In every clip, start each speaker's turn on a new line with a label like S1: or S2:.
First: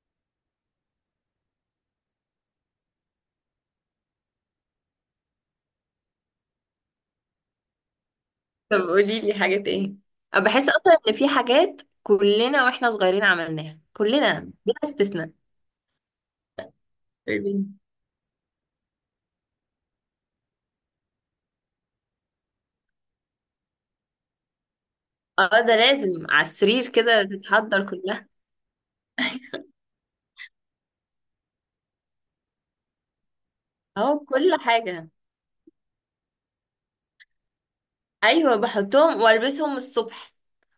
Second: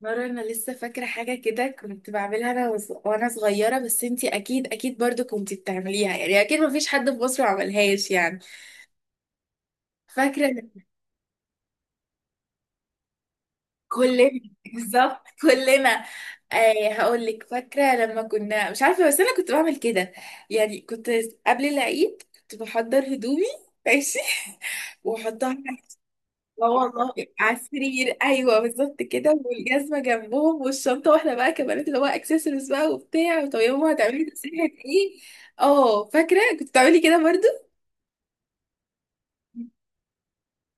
S1: مرة أنا لسه فاكرة حاجة كده كنت بعملها أنا وز- وأنا صغيرة، بس أنتي أكيد برضو كنتي بتعمليها. يعني أكيد مفيش حد في مصر ما عملهاش يعني.
S2: طب قولي لي حاجات ايه؟
S1: فاكرة
S2: أنا بحس
S1: لما
S2: اصلا ان في حاجات كلنا واحنا صغيرين عملناها
S1: كلنا
S2: كلنا بلا
S1: بالظبط
S2: استثناء.
S1: كلنا. آه هقولك،
S2: ايه.
S1: فاكرة لما كنا مش عارفة، بس أنا كنت بعمل كده، يعني كنت قبل العيد كنت بحضر هدومي. ماشي وأحطها.
S2: اه، ده لازم على
S1: اه
S2: السرير
S1: والله،
S2: كده
S1: على
S2: تتحضر
S1: السرير،
S2: كلها.
S1: ايوه بالظبط كده، والجزمه جنبهم والشنطه، واحنا بقى كبنات اللي هو اكسسوارز بقى وبتاع. طب يا ماما هتعملي
S2: اه، كل
S1: تسريحه
S2: حاجة.
S1: ايه؟ اه فاكره كنت بتعملي كده برضو.
S2: ايوه، بحطهم والبسهم الصبح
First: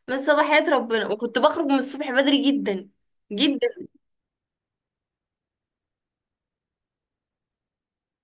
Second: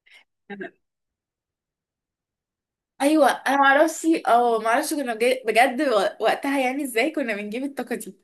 S2: من صباحيات ربنا، وكنت بخرج من الصبح بدري جدا
S1: ايوه انا
S2: جدا.
S1: معرفش، معرفش كنا بجد وقتها يعني ازاي كنا بنجيب الطاقه دي.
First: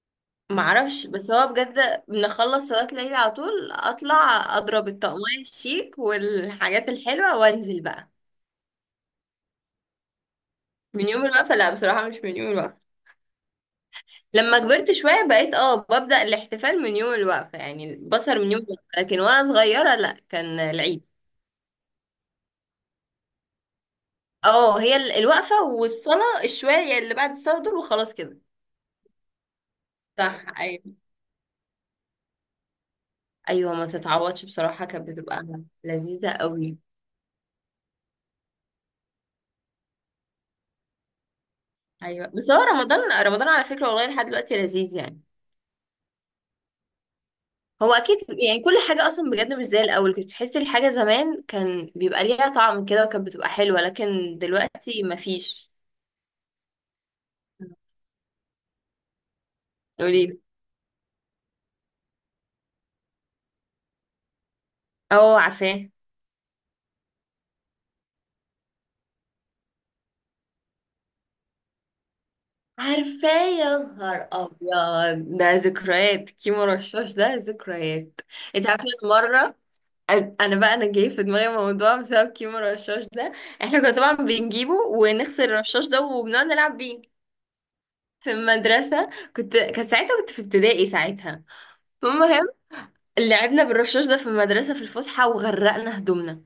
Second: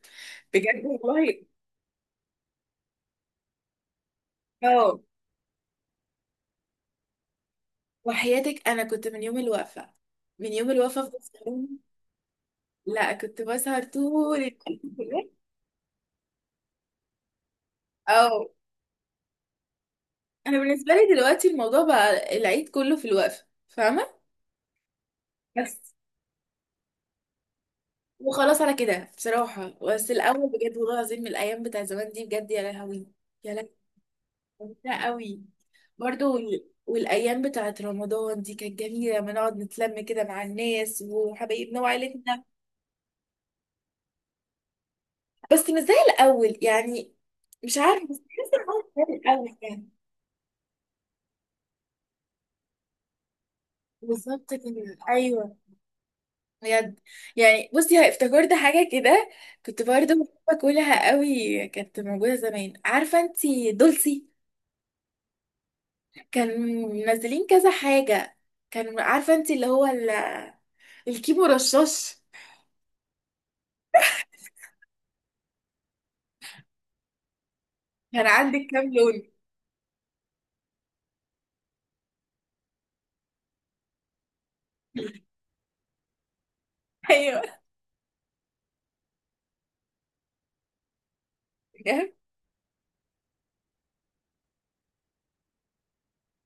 S1: بجد
S2: معرفش، بس
S1: والله.
S2: هو بجد بنخلص صلاة الليل على طول اطلع اضرب
S1: اه،
S2: الطقمية الشيك والحاجات الحلوة وانزل بقى.
S1: وحياتك انا كنت من يوم الوقفه، من يوم
S2: من
S1: الوقفه في
S2: يوم الوقفة،
S1: الصالون.
S2: لا بصراحة مش من يوم الوقفة.
S1: لا كنت بسهر طول
S2: لما كبرت شوية
S1: الوقت.
S2: بقيت ببدأ الاحتفال من يوم الوقفة، يعني البصر
S1: اه،
S2: من يوم الوقفة، لكن وانا صغيرة لا،
S1: انا
S2: كان
S1: بالنسبه
S2: العيد.
S1: لي دلوقتي الموضوع بقى العيد كله في الوقفه، فاهمه.
S2: اه، هي الوقفة
S1: بس
S2: والصلاة الشوية اللي بعد الصلاة دول وخلاص كده.
S1: وخلاص على كده بصراحه، بس
S2: صح،
S1: الاول بجد والله
S2: ايوه.
S1: العظيم من الايام بتاع زمان دي، بجد يا لهوي. يا لهوي
S2: ايوه، ما تتعوضش بصراحة،
S1: ممتعة
S2: كانت
S1: قوي.
S2: بتبقى لذيذة
S1: برضو وال-
S2: قوي.
S1: والايام بتاعت رمضان دي كانت جميله لما نقعد نتلم كده مع الناس وحبايبنا
S2: ايوه،
S1: وعيلتنا.
S2: بس هو رمضان رمضان على فكرة، والله لحد دلوقتي لذيذ يعني.
S1: بس مش زي الاول يعني. مش
S2: هو
S1: عارفه، بس
S2: اكيد،
S1: بحس
S2: يعني
S1: إن
S2: كل
S1: هو مش
S2: حاجة
S1: زي
S2: اصلا بجد
S1: الاول
S2: مش زي
S1: يعني.
S2: الاول، كنت تحسي الحاجة زمان كان بيبقى ليها طعم كده وكانت بتبقى حلوة، لكن
S1: بالظبط كده،
S2: دلوقتي
S1: ايوه
S2: مفيش.
S1: بجد. يعني بصي، افتكرت حاجة كده، كنت برضه
S2: قوليلي.
S1: باكلها قوي، كانت موجودة زمان، عارفة انتي دولسي؟
S2: اه عارفاه.
S1: كان منزلين كذا حاجة. كان عارفة انتي اللي هو الكيمو رشاش؟
S2: عارفاه، يا نهار ابيض ده ذكريات، كيمو رشاش ده ذكريات.
S1: كان عندك
S2: انت عارفه
S1: كام
S2: أنا
S1: لون؟
S2: مره، انا بقى انا جاي في دماغي موضوع بسبب كيمو رشاش ده. احنا كنا طبعا بنجيبه ونغسل الرشاش ده وبنقعد نلعب بيه
S1: ايوه،
S2: في المدرسه. كانت ساعتها كنت في ابتدائي ساعتها.
S1: بجد؟
S2: المهم، لعبنا بالرشاش ده في المدرسه في الفسحه وغرقنا هدومنا.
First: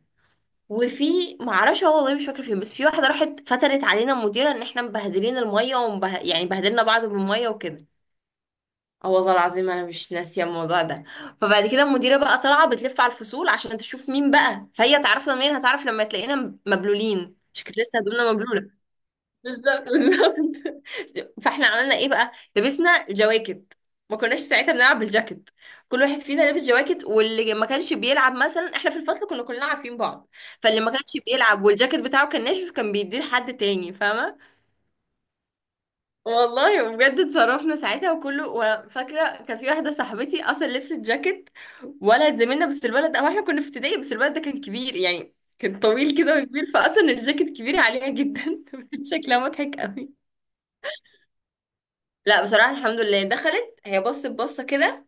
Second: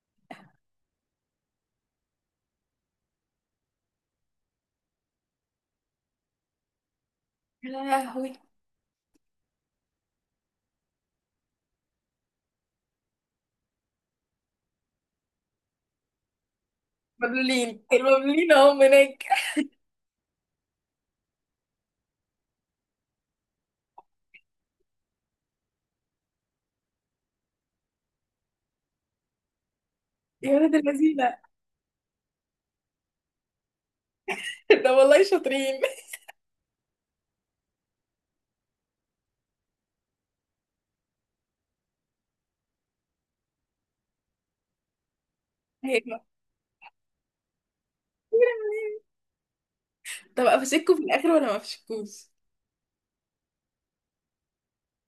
S2: وفي معرفش هو، والله مش فاكره فين، بس في واحده راحت فترت علينا المديره ان احنا مبهدلين الميه يعني بهدلنا بعض بالميه
S1: يا
S2: وكده.
S1: لهوي،
S2: اه والله العظيم انا مش ناسيه الموضوع ده. فبعد كده المديره بقى طالعه بتلف على الفصول عشان تشوف مين بقى، فهي تعرفنا منين؟ هتعرف لما تلاقينا مبلولين عشان كانت
S1: مبلولين
S2: لسه هدومنا
S1: المبلولين
S2: مبلوله.
S1: اهم هناك.
S2: بالظبط بالظبط. فاحنا عملنا ايه بقى؟ لبسنا جواكت. ما كناش ساعتها بنلعب بالجاكيت، كل واحد فينا لابس جواكت، واللي ما كانش بيلعب مثلا، احنا في الفصل كنا كلنا عارفين بعض،
S1: يا ولاد
S2: فاللي ما كانش
S1: اللذينة
S2: بيلعب والجاكيت بتاعه كان ناشف كان بيديه لحد تاني، فاهمه؟
S1: ده والله شاطرين.
S2: والله بجد اتصرفنا ساعتها وكله، وفاكره كان في واحده صاحبتي اصلا لبست جاكيت ولد زميلنا، بس الولد، او احنا كنا في ابتدائي، بس الولد ده كان كبير يعني، كان طويل
S1: ايوه.
S2: كده وكبير، فاصلا الجاكيت كبير عليها جدا شكلها مضحك قوي.
S1: طب افشكوا في الاخر ولا ما افشكوش؟
S2: لا بصراحه الحمد لله، دخلت هي بصت بصه كده،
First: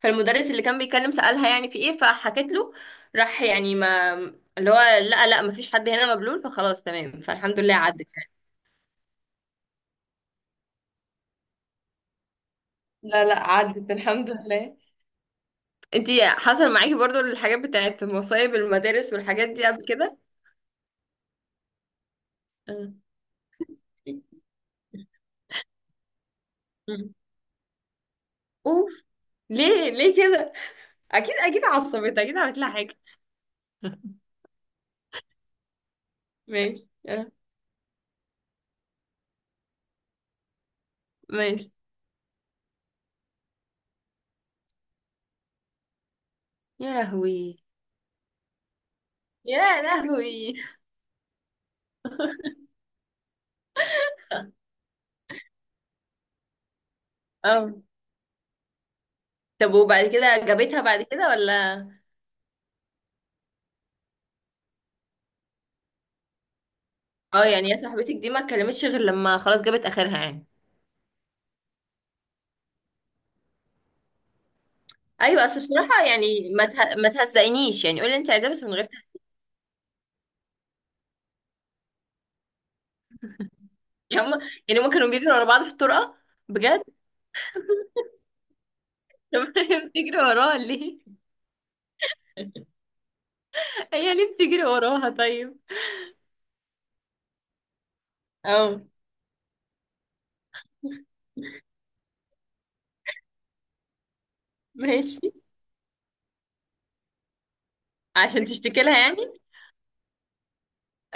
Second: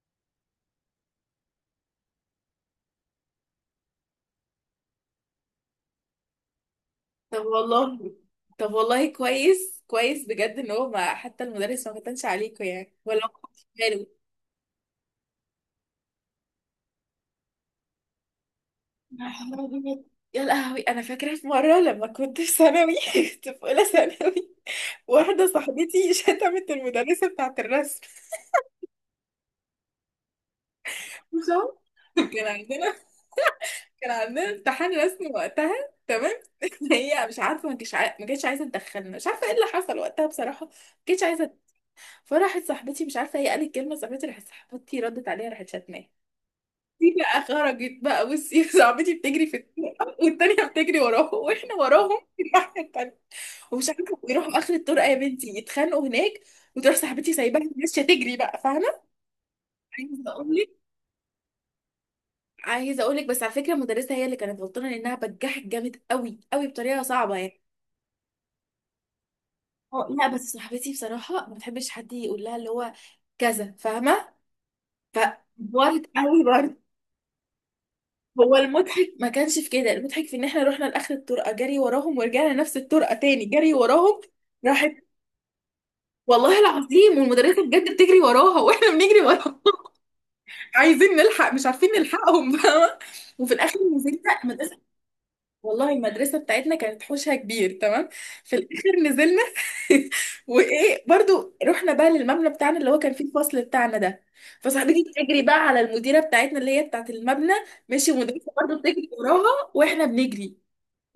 S2: فالمدرس اللي كان بيتكلم سالها يعني في ايه، فحكت له. راح يعني ما اللي هو لا لا ما فيش حد هنا مبلول، فخلاص تمام،
S1: طب
S2: فالحمد لله عدت.
S1: والله، طب والله كويس كويس، بجد ان هو ما حتى المدرس ما كتنش عليكوا يعني
S2: لا
S1: ولا هو
S2: لا،
S1: ما خدش
S2: عدت
S1: باله.
S2: الحمد لله. انتي حصل معاكي برضو الحاجات بتاعت مصايب المدارس
S1: يا
S2: والحاجات دي
S1: حلوة
S2: قبل
S1: بجد.
S2: كده؟
S1: يا لهوي، انا فاكره في مره لما كنت في
S2: اه.
S1: ثانوي، كنت في اولى ثانوي، واحده صاحبتي شتمت
S2: مم.
S1: المدرسه بتاعه الرسم.
S2: اوف. ليه ليه كده؟ اكيد
S1: مش
S2: اكيد
S1: عارفة.
S2: عصبت، اكيد
S1: كان
S2: عملت لها
S1: عندنا،
S2: حاجه.
S1: كان عندنا امتحان رسم وقتها، تمام.
S2: ماشي،
S1: هي
S2: اه.
S1: مش عارفه، ما كانتش عايزه تدخلنا، مش عارفه ايه اللي حصل وقتها بصراحه، ما كانتش عايزه.
S2: ماشي.
S1: فراحت صاحبتي، مش عارفه هي قالت كلمه، صاحبتي راحت، صاحبتي ردت عليها، راحت شتماها.
S2: يا
S1: دي بقى
S2: لهوي.
S1: خرجت بقى، بصي، صاحبتي بتجري في
S2: يا
S1: الطرقه
S2: لهوي.
S1: والتانيه بتجري وراهم، واحنا وراهم في الناحيه التانيه. ومش عارفه، ويروحوا اخر الطرقه يا بنتي يتخانقوا هناك، وتروح صاحبتي سايباها
S2: اه.
S1: ماشيه تجري بقى، فاهمه.
S2: طب وبعد
S1: عايزه
S2: كده
S1: اقول
S2: جابتها
S1: لك،
S2: بعد كده ولا؟
S1: عايزه اقول لك بس على فكره المدرسه هي اللي كانت غلطانه لانها بجحت جامد قوي قوي بطريقه صعبه
S2: اه.
S1: يعني.
S2: يعني يا صاحبتك دي ما اتكلمتش غير لما خلاص جابت
S1: اه،
S2: اخرها
S1: لا بس
S2: يعني.
S1: صاحبتي بصراحه ما بتحبش حد يقول لها اللي هو كذا، فاهمه؟
S2: ايوه، اصل
S1: فورت
S2: بصراحه
S1: قوي
S2: يعني
S1: برضه.
S2: ما تهزقنيش يعني، قولي انت عايزاه
S1: هو
S2: بس من غير
S1: المضحك ما كانش في كده، المضحك في ان احنا رحنا لاخر الطرقه جري وراهم ورجعنا نفس الطرقه تاني جري وراهم.
S2: تهزيق هم. يعني هم
S1: راحت،
S2: كانوا بيجروا ورا بعض في الطرقه؟
S1: والله
S2: بجد
S1: العظيم والمدرسه بجد بتجري وراها واحنا بنجري
S2: طب
S1: وراها.
S2: بتجري وراه ليه؟
S1: عايزين نلحق، مش عارفين نلحقهم، فاهمه. وفي الاخر
S2: هي
S1: نزلنا
S2: ليه بتجري
S1: المدرسه،
S2: وراها طيب؟
S1: والله المدرسه بتاعتنا كانت حوشها كبير تمام. في
S2: اه
S1: الاخر نزلنا وايه، برضو رحنا بقى للمبنى بتاعنا اللي هو كان فيه الفصل بتاعنا ده. فصاحبتي
S2: ماشي.
S1: بتجري بقى على المديره بتاعتنا اللي هي بتاعت المبنى. ماشي،
S2: عشان
S1: المدرسه برضو
S2: تشتكي لها
S1: بتجري
S2: يعني.
S1: وراها واحنا بنجري.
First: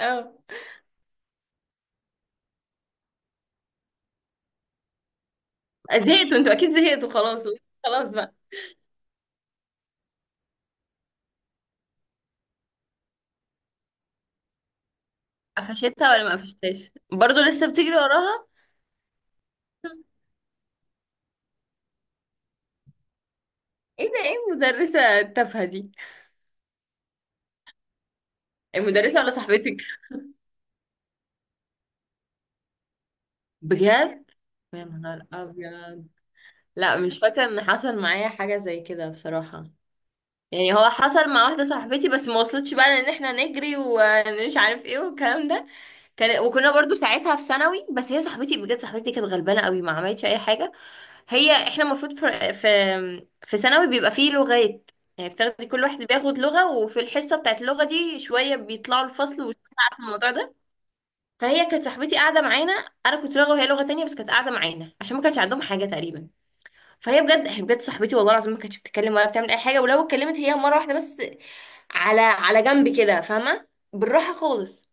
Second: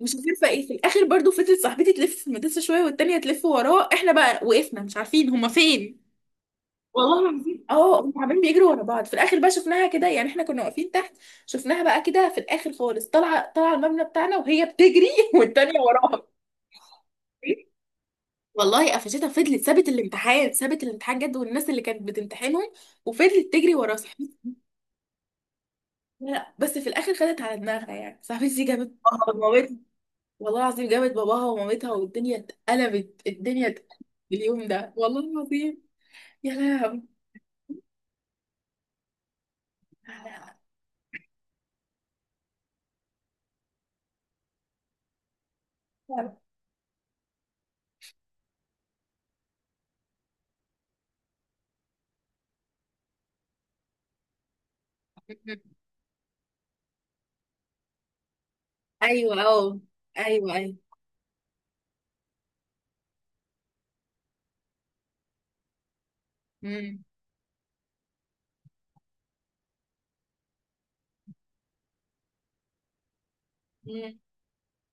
S1: مش عارفه ايه. في الاخر برضو فضلت صاحبتي تلف في المدرسه شويه والتانيه تلف وراه، احنا بقى وقفنا مش عارفين هما فين.
S2: زهقتوا انتوا، اكيد زهقتوا
S1: والله
S2: خلاص.
S1: العظيم اه،
S2: خلاص
S1: هم
S2: بقى.
S1: عمالين بيجروا ورا بعض. في الاخر بقى شفناها كده، يعني احنا كنا واقفين تحت. شفناها بقى كده في الاخر خالص، طالعه طالعه المبنى بتاعنا وهي بتجري، والتانيه
S2: قفشتها ولا
S1: وراها.
S2: ما قفشتهاش برضه لسه بتجري وراها؟
S1: والله قفشتها، فضلت سابت الامتحان، سابت الامتحان جد والناس اللي كانت بتمتحنهم، وفضلت تجري ورا
S2: ايه ده؟ ايه
S1: صاحبتي.
S2: المدرسة التافهة دي؟
S1: لا لا، بس في الاخر خدت على دماغها، يعني صاحبتي دي جابت،
S2: المدرسة ولا صاحبتك؟
S1: والله العظيم جابت باباها ومامتها والدنيا اتقلبت، الدنيا اتقلبت
S2: بجد.
S1: اليوم
S2: يا
S1: ده والله
S2: نهار
S1: العظيم.
S2: ابيض.
S1: يا
S2: لا
S1: لهوي.
S2: مش فاكرة ان حصل معايا حاجة زي كده بصراحة. يعني هو حصل مع واحدة صاحبتي بس ما وصلتش بقى، لان احنا نجري ومش عارف ايه والكلام ده. كان وكنا برضو ساعتها في ثانوي، بس هي صاحبتي بجد، صاحبتي كانت غلبانة قوي، ما عملتش اي حاجة. هي احنا المفروض في في ثانوي بيبقى فيه لغات. يعني بتاخدي، كل واحد بياخد لغة، وفي الحصة بتاعت اللغة دي شوية بيطلعوا الفصل
S1: ايوه
S2: وشوية،
S1: اه،
S2: عارفة الموضوع
S1: ايوه
S2: ده.
S1: ايوه.
S2: فهي كانت صاحبتي قاعدة معانا، انا كنت لغة وهي لغة تانية، بس كانت قاعدة معانا عشان ما كانش عندهم حاجة تقريبا.
S1: مم.
S2: فهي بجد، هي بجد صاحبتي والله العظيم ما كانتش بتتكلم ولا بتعمل اي حاجه، ولو اتكلمت هي مره واحده بس على جنب كده، فاهمه؟
S1: مم.
S2: بالراحه خالص.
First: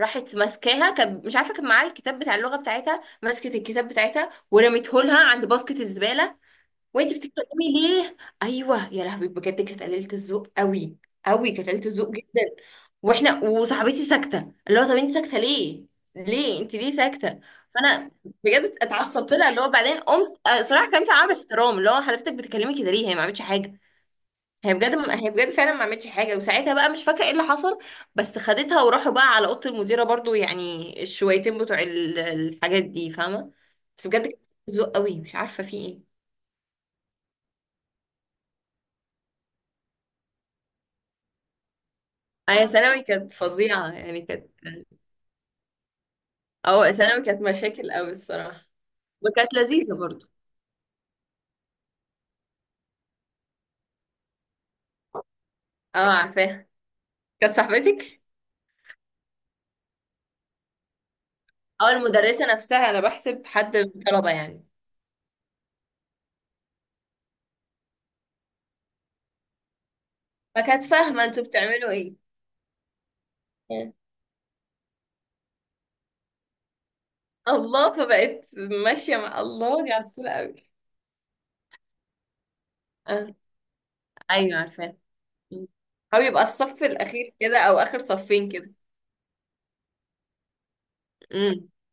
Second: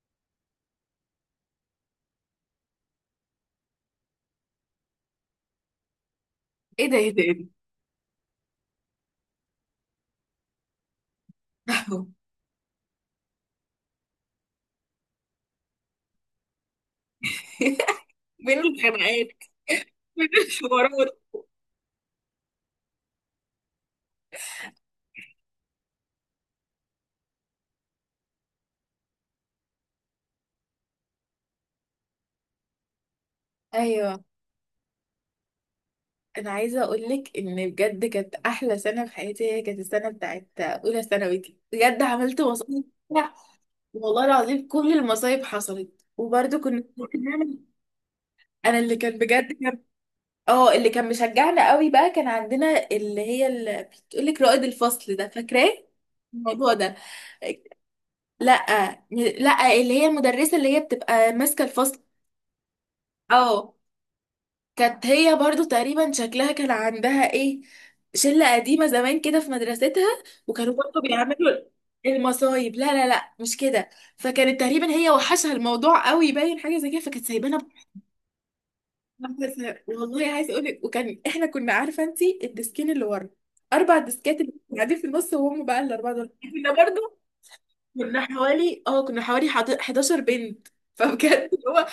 S2: راحت ماسكاها، كان مش عارفه كان معاها الكتاب بتاع اللغه بتاعتها، مسكت الكتاب بتاعتها ورميته لها عند باسكت الزباله.
S1: ايه ده، ايه
S2: وانت
S1: ده، ايه ده؟
S2: بتتكلمي ليه؟ ايوه يا لهوي، بجد كانت قليله الذوق قوي، قوي، كانت قليله
S1: أهو.
S2: الذوق جدا. واحنا وصاحبتي ساكته، اللي هو طب انت ساكته ليه، ليه انت ليه ساكته. فانا
S1: بين
S2: بجد
S1: الخناقات،
S2: اتعصبت لها، اللي هو بعدين
S1: بين
S2: قمت آه، صراحه كلمت
S1: الحوارات،
S2: معاها باحترام، اللي هو حضرتك بتتكلمي كده ليه؟ هي ما عملتش حاجه. هي بجد، هي بجد فعلا ما عملتش حاجه، وساعتها بقى مش فاكره ايه اللي حصل. بس خدتها وراحوا بقى على اوضه المديره برضو، يعني الشويتين بتوع الحاجات دي فاهمه. بس بجد
S1: ايوه.
S2: كانت قلة ذوق قوي، مش عارفه في ايه.
S1: انا عايزه اقول لك ان بجد كانت احلى سنه في حياتي، هي كانت السنه بتاعت اولى ثانوي دي، بجد عملت
S2: هي
S1: مصايب.
S2: ثانوي كانت
S1: لا،
S2: فظيعة، يعني
S1: والله
S2: كانت.
S1: العظيم كل المصايب حصلت، وبرده كنا
S2: أو ثانوي كانت
S1: بنعمل-
S2: مشاكل أوي الصراحة.
S1: انا اللي كان
S2: وكانت
S1: بجد،
S2: لذيذة برضو.
S1: اه اللي كان مشجعنا قوي بقى كان عندنا اللي هي، اللي بتقولك رائد الفصل ده، فاكراه
S2: اه عارفاها.
S1: الموضوع ده؟
S2: كانت صاحبتك
S1: لا لا اللي هي المدرسة اللي هي بتبقى ماسكة
S2: أو
S1: الفصل.
S2: المدرسة نفسها؟ أنا بحسب
S1: اه،
S2: حد من الطلبة يعني.
S1: كانت هي برضو تقريبا شكلها كان عندها ايه، شلة قديمة زمان كده في مدرستها، وكانوا
S2: فكانت
S1: برضو
S2: فاهمة انتوا
S1: بيعملوا
S2: بتعملوا ايه.
S1: المصايب. لا مش كده،
S2: آه.
S1: فكانت تقريبا هي وحشها الموضوع قوي باين حاجة زي كده، فكانت سايبانا.
S2: الله، فبقت ماشية مع
S1: بس
S2: الله، دي عسولة
S1: والله عايز اقول
S2: أوي.
S1: لك، وكان احنا كنا عارفه انت الديسكين اللي ورا،
S2: آه.
S1: اربع ديسكات اللي
S2: أيوة
S1: كانوا
S2: عارفاها.
S1: قاعدين في النص، وهم
S2: مم.
S1: بقى الاربعه
S2: أو
S1: دول
S2: يبقى
S1: كنا
S2: الصف
S1: برضو.
S2: الأخير كده، أو آخر
S1: كنا
S2: صفين كده.
S1: حوالي اه كنا حوالي 11 بنت، فبجد اللي
S2: امم.
S1: هو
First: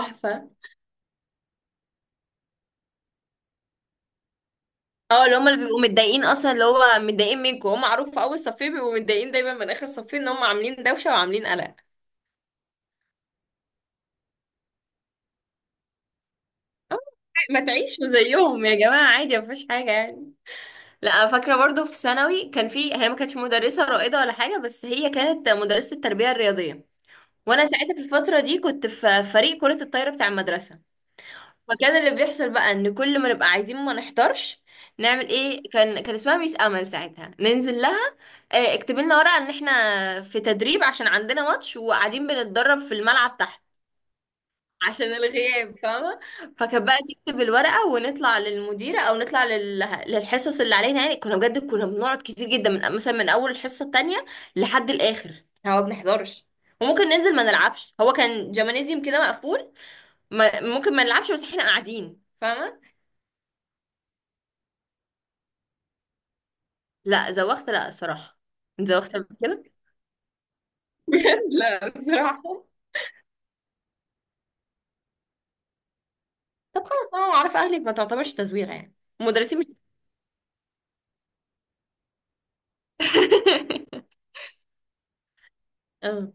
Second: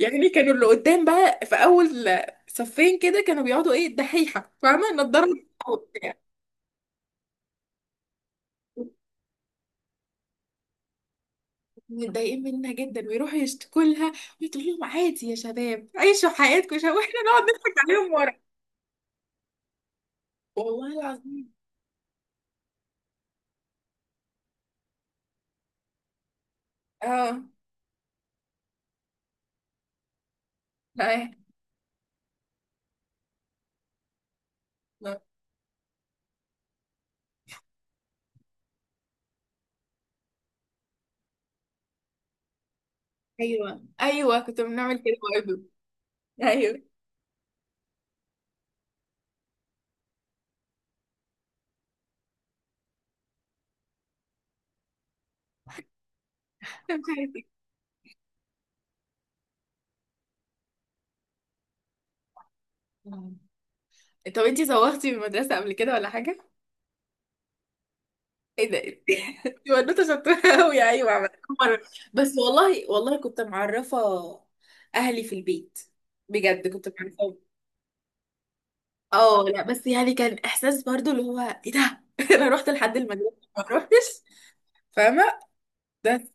S1: يعني، كانوا اللي قدام بقى في اول صفين كده كانوا بيقعدوا ايه، الدحيحه، فاهمه،
S2: اه،
S1: نضاره
S2: اللي هما اللي بيبقوا
S1: وبتاع،
S2: متضايقين اصلا، اللي هو متضايقين منكم، هم معروف في اول صفين بيبقوا متضايقين دايما من اخر صفين ان هم عاملين دوشه وعاملين قلق.
S1: متضايقين منها جدا ويروحوا يشتكوا لها، وتقول لهم عادي يا شباب، عيشوا حياتكم شباب،
S2: آه،
S1: واحنا نقعد
S2: ما
S1: نضحك
S2: تعيشوا
S1: عليهم ورا.
S2: زيهم يا جماعة، عادي مفيش حاجة يعني.
S1: والله
S2: لا
S1: العظيم.
S2: فاكرة برضو في ثانوي كان في، هي ما كانتش مدرسة رائدة ولا حاجة، بس هي كانت مدرسة التربية الرياضية.
S1: اه
S2: وانا ساعتها في الفترة دي كنت في فريق كرة الطايرة بتاع المدرسة. فكان اللي بيحصل بقى ان كل ما نبقى عايزين ما نحضرش،
S1: لا،
S2: نعمل ايه؟ كان اسمها ميس امل ساعتها، ننزل لها آه، اكتب لنا ورقة ان احنا في تدريب عشان عندنا ماتش وقاعدين بنتدرب في الملعب تحت،
S1: ايوه ايوه كنت بنعمل
S2: عشان
S1: كده برضه.
S2: الغياب فاهمة.
S1: ايوه
S2: فكانت بقى تكتب الورقة ونطلع للمديرة، أو نطلع للحصص اللي علينا يعني. كنا بجد، كنا بنقعد كتير جدا من مثلا من أول الحصة التانية لحد الآخر، إحنا ما بنحضرش.
S1: أنا مش
S2: وممكن ننزل ما
S1: عارفة.
S2: نلعبش، هو كان جمانيزيوم كده مقفول. ما... ممكن ما نلعبش، بس احنا قاعدين فاهمة.
S1: طب انتي زوغتي من المدرسة قبل كده ولا حاجة؟
S2: لا زوخت لا الصراحة.
S1: ايه ده،
S2: انت زوخت قبل كده؟
S1: دي بنوته شطوره قوي، ايوه عملت مرة،
S2: لا
S1: بس
S2: بصراحة.
S1: والله والله كنت معرفه اهلي في البيت، بجد
S2: طب
S1: كنت
S2: خلاص، انا
S1: معرفه.
S2: عارف اهلك ما تعتبرش تزويغ يعني.
S1: اه
S2: المدرسين
S1: لا،
S2: مش.
S1: بس يعني كان احساس برضو اللي هو، ايه ده، انا رحت لحد المدرسه ما روحتش، فاهمه؟ بس
S2: اه.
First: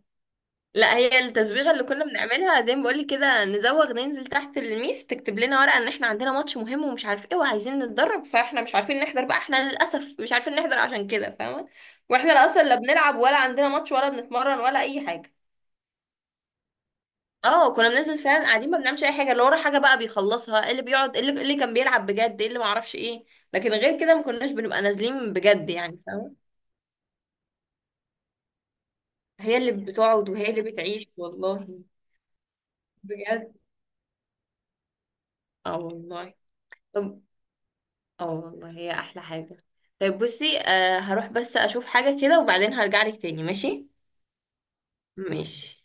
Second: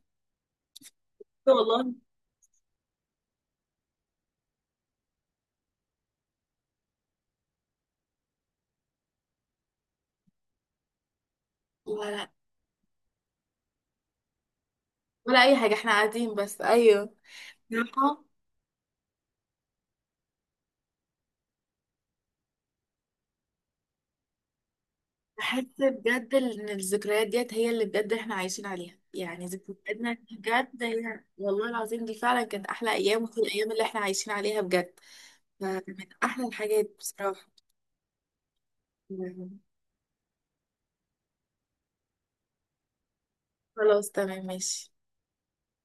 S2: لا هي التزويغه اللي
S1: والله،
S2: كنا بنعملها زي ما بقولك كده نزوغ، ننزل تحت الميس تكتب لنا ورقه ان احنا عندنا ماتش مهم ومش عارف ايه وعايزين نتدرب، فاحنا مش عارفين نحضر بقى، احنا للاسف مش عارفين نحضر عشان كده فاهمه.
S1: لا لا،
S2: واحنا لا اصلا لا بنلعب ولا عندنا ماتش ولا بنتمرن ولا اي حاجه.
S1: ولا أي حاجة، احنا قاعدين بس، أيوه.
S2: اه كنا بننزل فعلا قاعدين ما بنعملش اي حاجه، اللي ورا حاجه بقى بيخلصها، اللي بيقعد اللي كان بيلعب بجد، اللي ما اعرفش ايه. لكن غير كده ما كناش بنبقى نازلين
S1: بحس
S2: بجد يعني
S1: بجد
S2: فاهمه.
S1: ان الذكريات ديت هي اللي بجد احنا عايشين عليها، يعني
S2: هي اللي
S1: ذكرياتنا
S2: بتقعد
S1: دي
S2: وهي اللي
S1: بجد
S2: بتعيش
S1: هي والله
S2: والله،
S1: العظيم دي فعلا كانت احلى ايام، وفي
S2: بجد.
S1: الايام اللي احنا عايشين عليها بجد.
S2: اه
S1: فمن
S2: والله.
S1: احلى الحاجات
S2: طب
S1: بصراحة،
S2: اه والله هي احلى
S1: يعني.
S2: حاجة. طيب بصي آه، هروح بس اشوف حاجة كده وبعدين هرجع لك تاني، ماشي.
S1: خلاص تمام، ماشي.
S2: ماشي.